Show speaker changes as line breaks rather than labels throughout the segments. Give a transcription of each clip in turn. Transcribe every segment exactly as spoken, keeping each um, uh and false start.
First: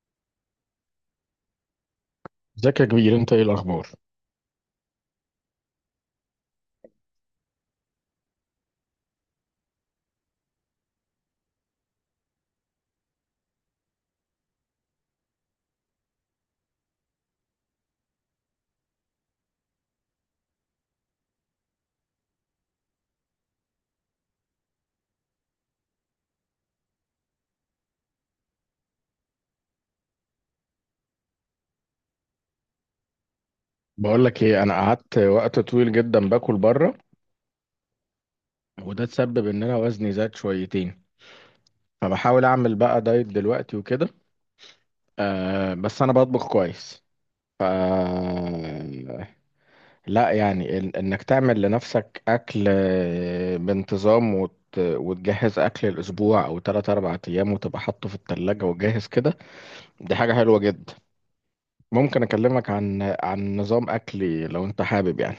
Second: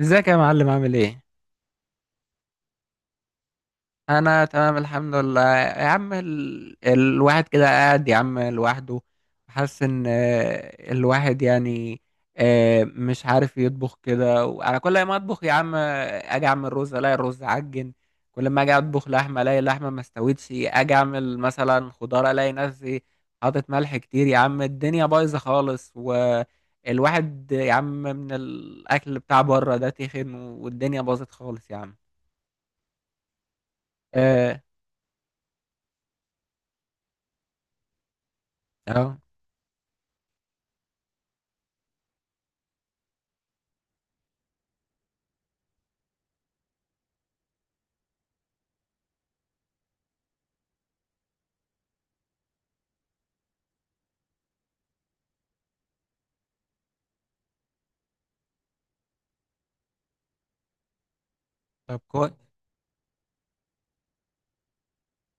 ازيك يا معلم، عامل ايه؟
ازيك يا كبير؟ انت ايه الاخبار؟
انا تمام الحمد لله يا عم. ال... الواحد كده قاعد يا عم لوحده، حاسس ان آه، الواحد يعني آه، مش عارف يطبخ كده. وعلى كل ما اطبخ يا عم، آه، اجي اعمل رز الاقي الرز عجن. كل ما اجي اطبخ لحمه الاقي اللحمه ما استوتش. اجي اعمل مثلا خضار الاقي نفسي حاطط ملح كتير يا عم، الدنيا بايظه خالص. والواحد يا عم من الاكل بتاع بره ده تخن، والدنيا باظت خالص يا عم.
بقول لك
اه،
ايه، انا قعدت وقت طويل جدا باكل بره، وده
اه،
تسبب ان انا وزني زاد شويتين، فبحاول اعمل بقى دايت دلوقتي وكده. أه، بس انا بطبخ كويس. ف لا يعني إن- انك تعمل لنفسك اكل آه، بانتظام، وت... وتجهز اكل الاسبوع او ثلاثة أربعة ايام وتبقى حاطه في التلاجة وجاهز كده. دي حاجة حلوة جدا.
طب
ممكن
كويس.
اكلمك عن عن نظام اكلي لو انت حابب يعني.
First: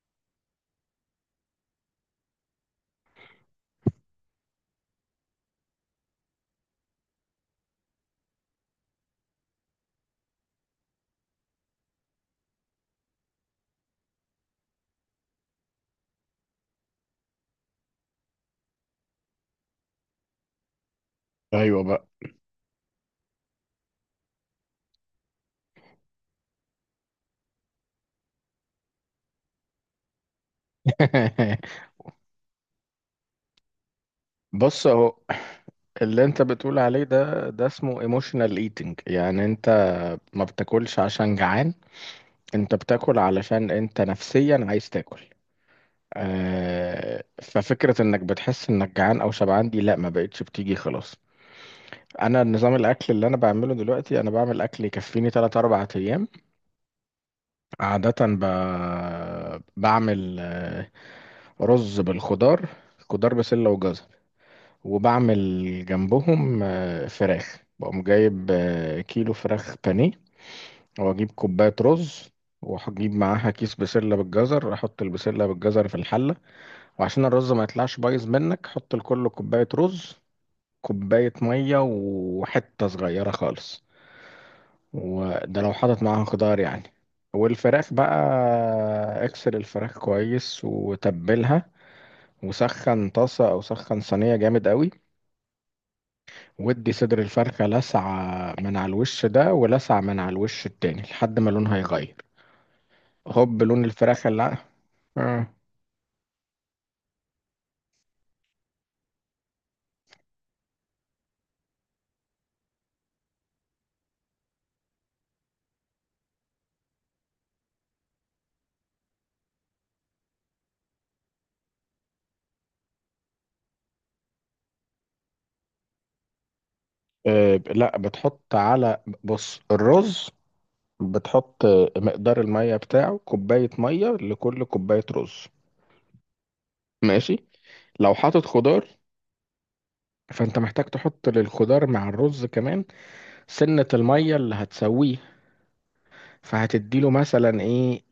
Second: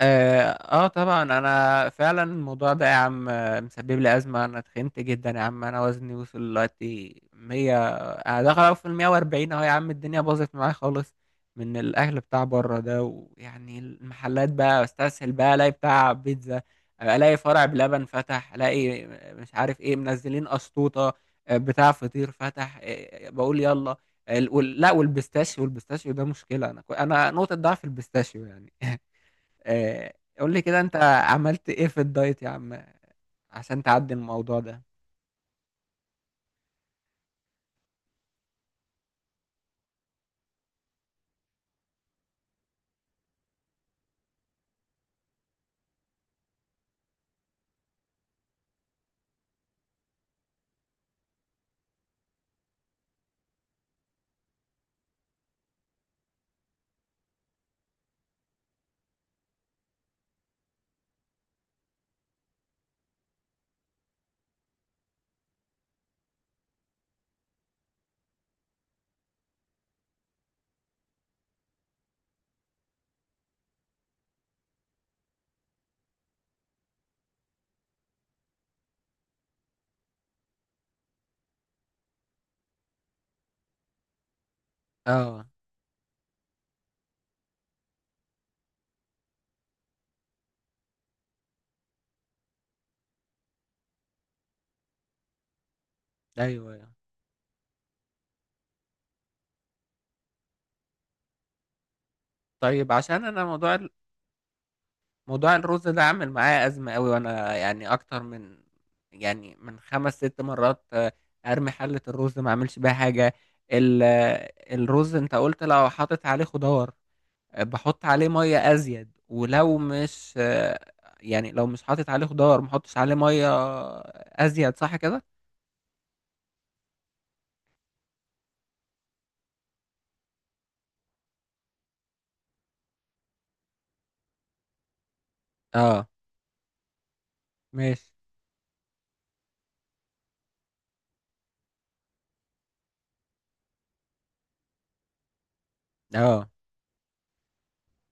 آه, اه طبعا، انا فعلا الموضوع ده يا عم آه، مسبب لي ازمه. انا تخنت جدا يا عم، انا وزني وصل دلوقتي مية، انا داخل في ال مية واربعين اهو يا عم. الدنيا باظت معايا خالص من الاكل بتاع بره ده. ويعني المحلات بقى، استسهل بقى، الاقي بتاع بيتزا، الاقي فرع بلبن فتح، الاقي مش عارف ايه منزلين اسطوطه، آه،
ايوه
بتاع
بقى.
فطير فتح، آه، آه، بقول يلا. ال- وال- لا، والبيستاشيو والبيستاشيو ده مشكله. انا كو- انا نقطه ضعف البيستاشيو يعني. آه، قول لي كده انت، عملت ايه في الدايت يا عم عشان تعدي الموضوع ده.
بص اهو، اللي انت بتقول عليه ده ده اسمه ايموشنال ايتنج، يعني انت ما بتاكلش عشان جعان، انت بتاكل علشان انت نفسيا عايز تاكل. آه، ففكرة انك بتحس انك جعان او شبعان دي، لا، ما بقتش بتيجي خلاص. انا نظام الاكل اللي انا بعمله دلوقتي، انا بعمل اكل يكفيني تلات أربعة ايام. عادة ب... بعمل آه، رز بالخضار، خضار بسلة وجزر، وبعمل جنبهم آه، فراخ، بقوم جايب آه، كيلو فراخ بانيه، واجيب كوباية رز، وهجيب معاها كيس بسلة بالجزر، احط البسلة بالجزر في الحلة. وعشان الرز ما يطلعش بايظ منك، حط لكل كوباية رز كوباية مية وحتة صغيرة خالص،
اه،
وده لو حاطط معاها خضار يعني. والفراخ بقى، اكسر الفراخ كويس وتبلها، وسخن طاسة أو سخن صينية جامد قوي.
ايوه، أيوة.
ودي صدر الفرخة، لسعة من على الوش ده ولسعة من على الوش التاني لحد ما لونها يغير.
طيب، عشان انا
هوب،
موضوع
لون
ال-
الفراخ اللي ع- آه.
موضوع الرز ده عامل معايا ازمه قوي. وانا يعني اكتر من، يعني من خمس ست مرات آه، ارمي حله الرز ما اعملش بيها حاجه. ال- آه، الرز انت قلت لو حاطط عليه خضار، آه، بحط عليه ميه ازيد. ولو مش آه، يعني لو مش حاطط عليه خضار ما احطش عليه ميه ازيد، صح كده؟
آه، لا، بتحط على، بص، الرز، بتحط مقدار المية بتاعه كوباية مية لكل كوباية رز،
اه،
ماشي.
ماشي.
لو حاطط خضار، فانت محتاج تحط للخضار مع الرز كمان سنة المية اللي هتسويه.
اه،
فهتديله مثلا ايه؟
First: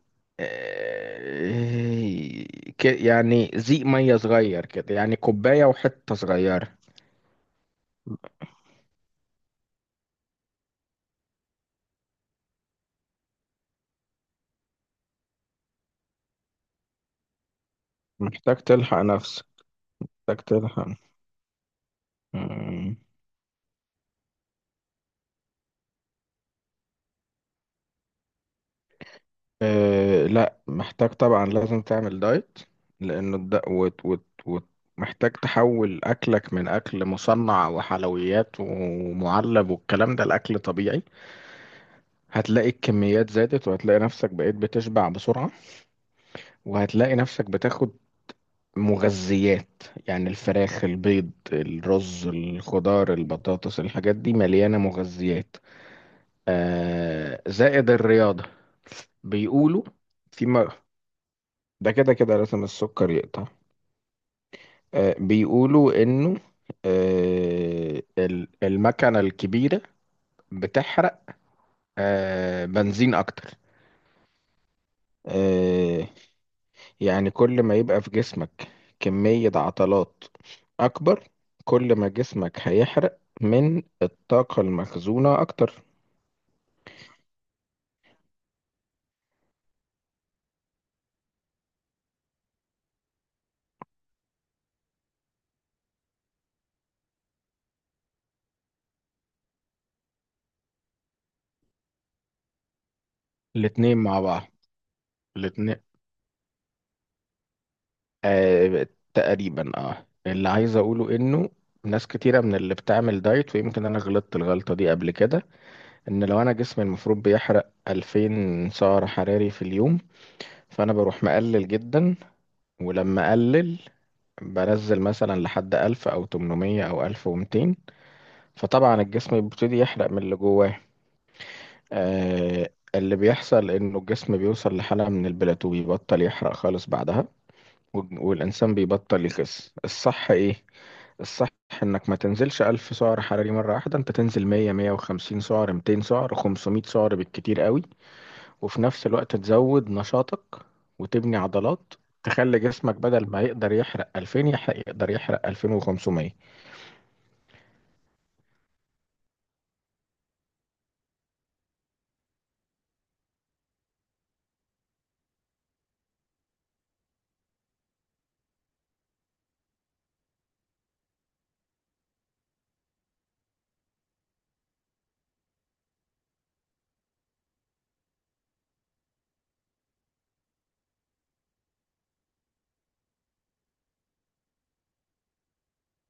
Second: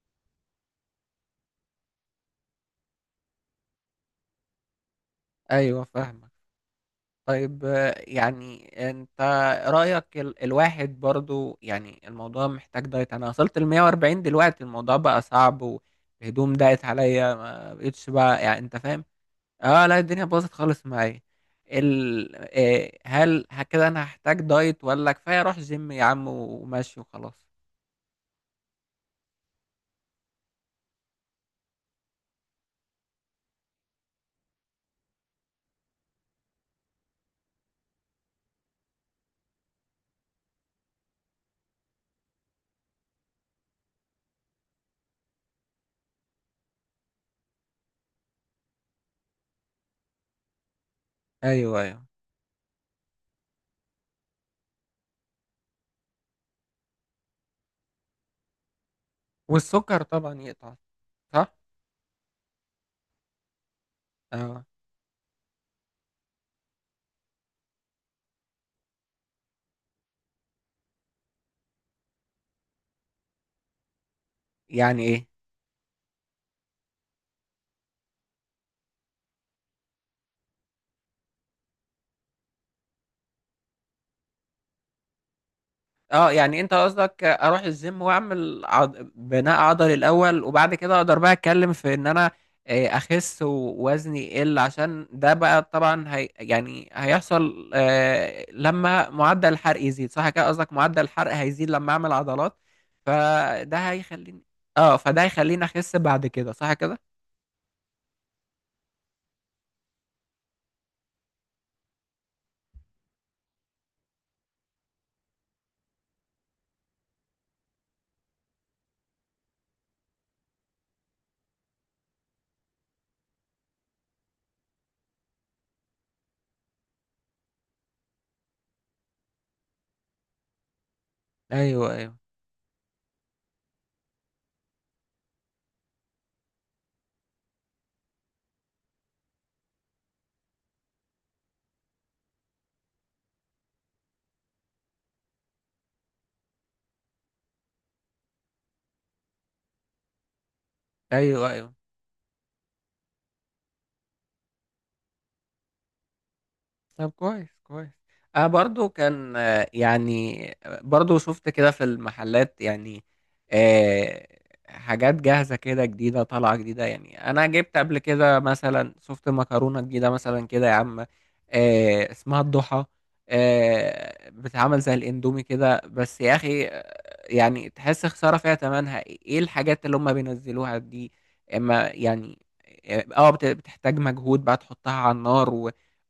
آه، ك- يعني زيق مية صغير كده، يعني كوباية
ايوه
وحتة
فاهمك.
صغيرة.
طيب، آه، يعني انت رأيك، ال الواحد برضو يعني الموضوع محتاج دايت. انا وصلت ل مية واربعين دلوقتي، الموضوع بقى صعب، والهدوم ضاقت عليا ما بقتش بقى،
محتاج
يعني انت
تلحق
فاهم.
نفسك،
اه، لا، الدنيا
محتاج
باظت خالص
تلحق.
معايا. ال آه،
مم.
هل ه- كده انا هحتاج دايت ولا كفاية اروح جيم يا عم وماشي وخلاص؟
أه، لا محتاج طبعا، لازم تعمل دايت، لأنه الد... وت... وت... وت... محتاج تحول أكلك من أكل مصنع وحلويات ومعلب والكلام ده لأكل طبيعي. هتلاقي الكميات زادت، وهتلاقي نفسك بقيت بتشبع بسرعة، وهتلاقي نفسك بتاخد مغذيات، يعني الفراخ، البيض،
ايوه، ايوه.
الرز، الخضار، البطاطس، الحاجات دي مليانة مغذيات. أه، زائد الرياضة. بيقولوا.
والسكر طبعا
في م-
يقطع، صح.
ده كده كده لازم السكر يقطع.
اه.
آه، بيقولوا انه آه، ال- المكنة الكبيرة بتحرق آه، بنزين اكتر.
يعني ايه؟
آه، يعني كل ما يبقى في جسمك كمية عضلات اكبر، كل ما جسمك هيحرق من الطاقة المخزونة اكتر.
اه، يعني انت قصدك اروح الجيم واعمل عض... بناء عضلي الاول، وبعد كده اقدر بقى اتكلم في ان انا آه، اخس ووزني يقل، عشان ده بقى طبعا هي... يعني هيحصل آه، لما معدل الحرق يزيد، صح كده؟ قصدك معدل الحرق هيزيد لما اعمل عضلات، فده
الاتنين مع بعض،
هيخليني. اه، فده هيخليني
الاتنين
اخس بعد كده، صح كده؟
آه، تقريبا. اه اللي عايز اقوله انه ناس كتيرة من اللي بتعمل دايت، ويمكن انا غلطت الغلطة دي قبل كده. ان لو انا جسمي المفروض بيحرق الفين سعر حراري في اليوم، فانا بروح مقلل جدا، ولما اقلل بنزل مثلا لحد ألف او تمنمية او ألف ومئتين، فطبعا الجسم بيبتدي يحرق من اللي جواه.
ايوه، ايوه.
آه اللي بيحصل انه الجسم بيوصل لحالة من البلاتو، بيبطل يحرق خالص بعدها، والج- والانسان بيبطل يخس. الصح ايه؟ الصح انك ما تنزلش الف سعر حراري مرة واحدة، انت تنزل مية، مية وخمسين سعر، مئتين سعر، خمسمئة سعر بالكتير قوي، وفي نفس الوقت تزود نشاطك وتبني
ايوه، ايوه.
عضلات، تخلي جسمك بدل ما يقدر يحرق ألفين، يحرق يقدر يحرق الفين وخمسمية.
طب كويس، كويس. انا برضو كان آه، يعني آه، برضو شفت كده في المحلات يعني. آه، حاجات جاهزة كده جديدة طالعة جديدة. يعني انا جبت قبل كده مثلا، شفت مكرونة جديدة مثلا كده يا عم، آه، اسمها الضحى. آه، بتتعمل زي الاندومي كده بس يا اخي، آه، يعني تحس خسارة فيها. تمنها ايه الحاجات اللي هم بينزلوها دي؟ اما يعني، اه، آه، بت- بتحتاج مجهود بقى تحطها على النار،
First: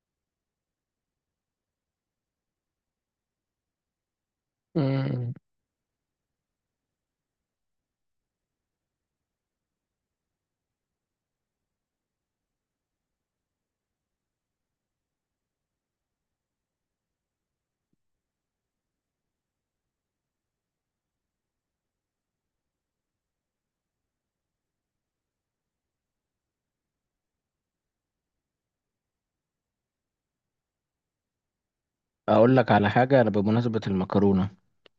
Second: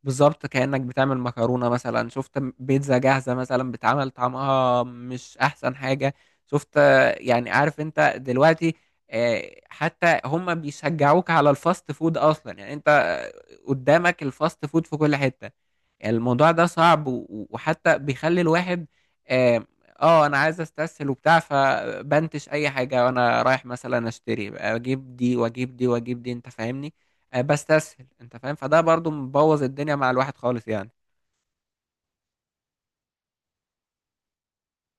بالظبط كأنك بتعمل مكرونة. مثلا شفت بيتزا جاهزة مثلا بتعمل، طعمها
مم.
مش أحسن حاجة. شفت، يعني عارف أنت دلوقتي؟ آه، حتى هم بيشجعوك على الفاست فود أصلا. يعني أنت قدامك الفاست فود في كل حتة. يعني الموضوع ده صعب، و- وحتى بيخلي الواحد، آه آه، أنا عايز أستسهل وبتاع، فبنتش أي حاجة. وأنا رايح مثلا أشتري، أجيب دي وأجيب دي وأجيب دي، أنت فاهمني؟ آه، بستسهل انت فاهم، فده برضو مبوظ الدنيا مع الواحد خالص يعني.
اقول لك على حاجه، انا بمناسبه المكرونه،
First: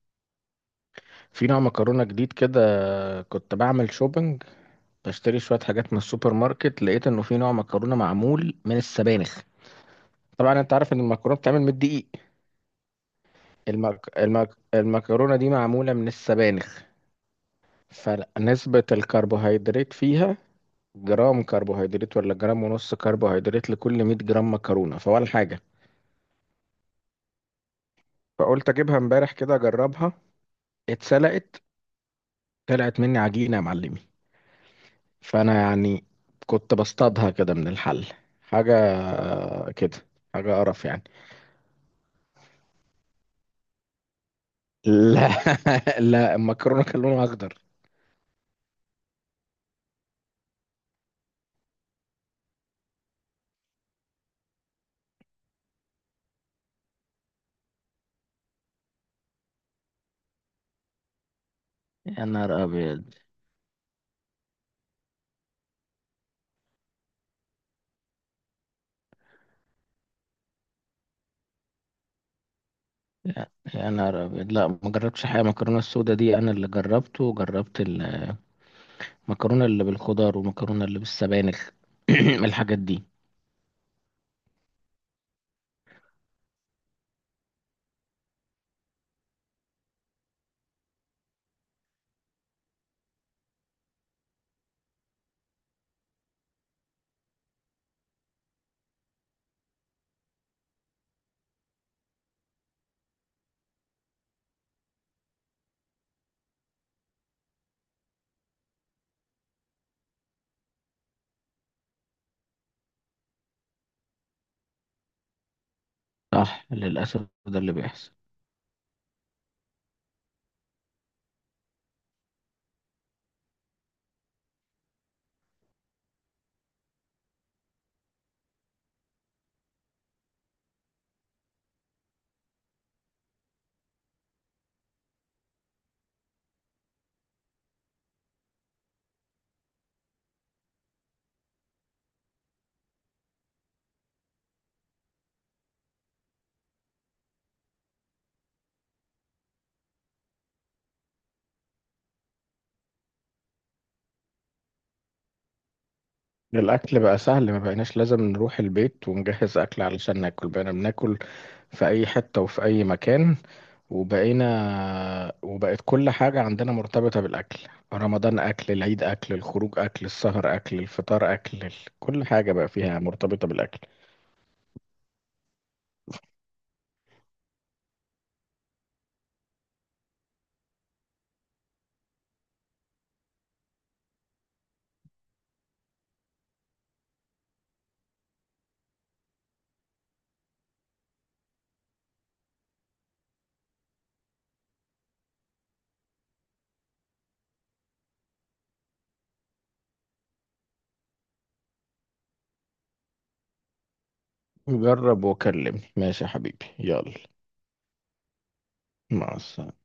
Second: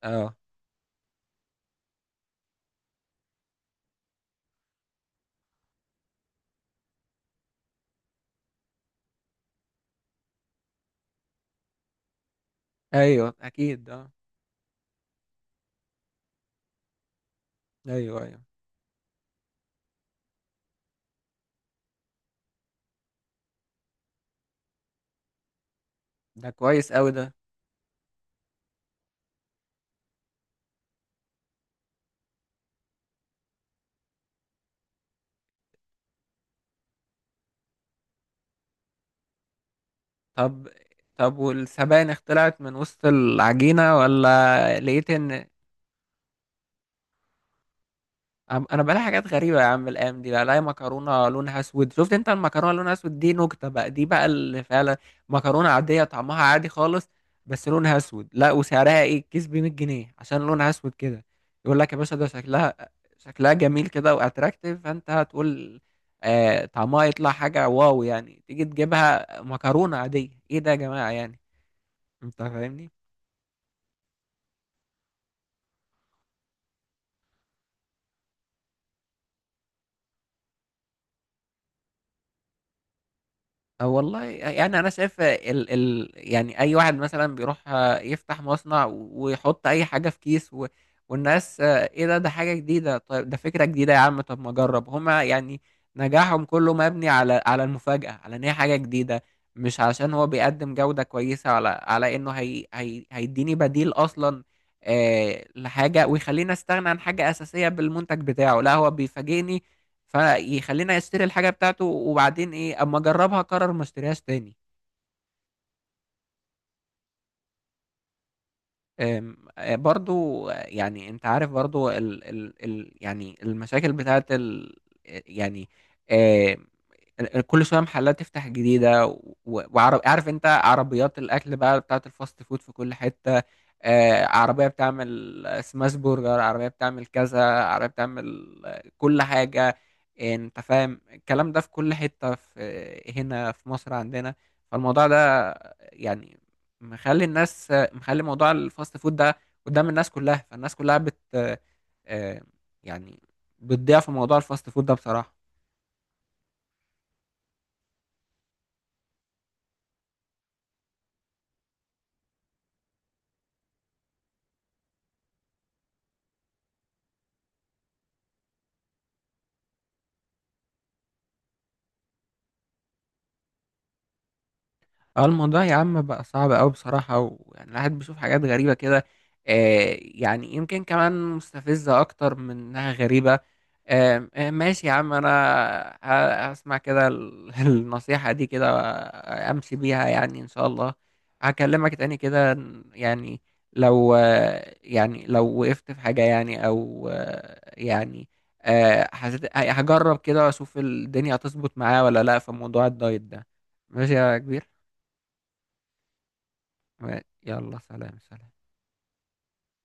اه،
في نوع مكرونه جديد كده. كنت بعمل شوبينج، بشتري شويه حاجات من السوبر ماركت، لقيت انه في نوع مكرونه معمول من السبانخ. طبعا انت عارف ان المكرونه بتتعمل من الدقيق،
ايوه اكيد،
المك...
اه.
المك... المكرونه دي معموله من السبانخ،
ايوه، ايوه.
فنسبه الكربوهيدرات فيها جرام كربوهيدرات ولا جرام ونص كربوهيدرات لكل مية جرام مكرونة، فولا حاجة.
ده كويس قوي ده.
فقلت اجيبها امبارح كده اجربها، اتسلقت، طلعت مني عجينة يا معلمي. فانا يعني كنت بصطادها كده من الحل، حاجة كده، حاجة
طب.
قرف يعني.
طب، والسبانخ طلعت من وسط العجينة ولا لقيت
لا.
ان
لا، المكرونة كان لونها اخضر.
عم- انا بلاقي حاجات غريبه يا عم الايام دي، بلاقي مكرونه لونها اسود. شفت انت المكرونه لونها اسود دي؟ نكته بقى، دي بقى اللي فعلا مكرونه عاديه طعمها عادي خالص، بس لونها اسود. لا، وسعرها ايه؟ الكيس ب مية جنيه عشان لونها اسود كده. يقول لك يا باشا
يا
ده
نهار
شكلها
ابيض.
شكلها جميل كده واتراكتيف، فانت هتقول آه طعمها يطلع حاجه واو. يعني تيجي تجيبها مكرونه عاديه، ايه ده يا جماعه يعني، انت فاهمني.
يا نهار ابيض، لا ما جربتش حاجه، المكرونه السودا دي انا اللي جربته، وجربت المكرونه اللي بالخضار والمكرونه اللي بالسبانخ. الحاجات دي
أو والله، يعني انا شايف ال ال يعني اي واحد مثلا بيروح آه، يفتح مصنع ويحط اي حاجه في كيس. و والناس آه، ايه ده ده حاجه جديده، طيب ده فكره جديده يا عم، طب ما اجرب. هما يعني نجاحهم كله مبني على على المفاجاه، على ان هي حاجه جديده، مش عشان هو بيقدم جوده كويسه، على على انه هي هي هيديني بديل اصلا آه لحاجه، ويخليني استغنى عن حاجه اساسيه بالمنتج بتاعه. لا، هو بيفاجئني فيخليني اشتري الحاجه بتاعته، وبعدين ايه؟ اما اجربها اقرر ما اشتريهاش تاني.
صح، للأسف ده اللي بيحصل.
أم، آه، برضو آه، يعني انت عارف، برضو ال ال ال يعني المشاكل بتاعت ال آه، يعني آه، ال- كل شويه محلات تفتح جديده. وعارف، عارف انت عربيات الاكل بقى بتاعت الفاست فود في كل حته، آه، عربية بتعمل سماش برجر، عربية بتعمل كذا، عربية بتعمل آه، كل حاجة. آه، انت فاهم الكلام ده في كل حتة في آه، هنا في مصر عندنا. فالموضوع ده، يعني، مخلي الناس، آه، مخلي موضوع الفاست فود ده قدام الناس كلها. فالناس كلها بت آه، آه، يعني بتضيع في موضوع الفاست فود ده بصراحة.
الأكل بقى سهل، ما بقيناش لازم نروح البيت ونجهز أكل علشان ناكل، بقينا بناكل في أي حتة وفي أي مكان، وبقينا وبقت كل حاجة عندنا مرتبطة بالأكل: رمضان أكل، العيد أكل، الخروج أكل، السهر أكل، الفطار أكل، ال- كل حاجة بقى فيها مرتبطة بالأكل.
اه، الموضوع يا عم بقى صعب قوي بصراحة. ويعني الواحد بيشوف حاجات غريبة كده، آه يعني يمكن كمان مستفزة أكتر من إنها غريبة. آه آه، ماشي يا عم. أنا ه- هسمع كده ال- النصيحة دي كده، آه، أمشي بيها يعني إن شاء الله. هكلمك تاني كده، يعني لو آه، يعني لو وقفت في حاجة، يعني أو آه، يعني آه، حسيت، هجرب كده وأشوف الدنيا هتظبط معايا ولا لأ في موضوع الدايت ده. ماشي يا كبير.
جرب وكلمني، ماشي يا حبيبي، يلا.
و- يلا، سلام سلام.
مع السلامة.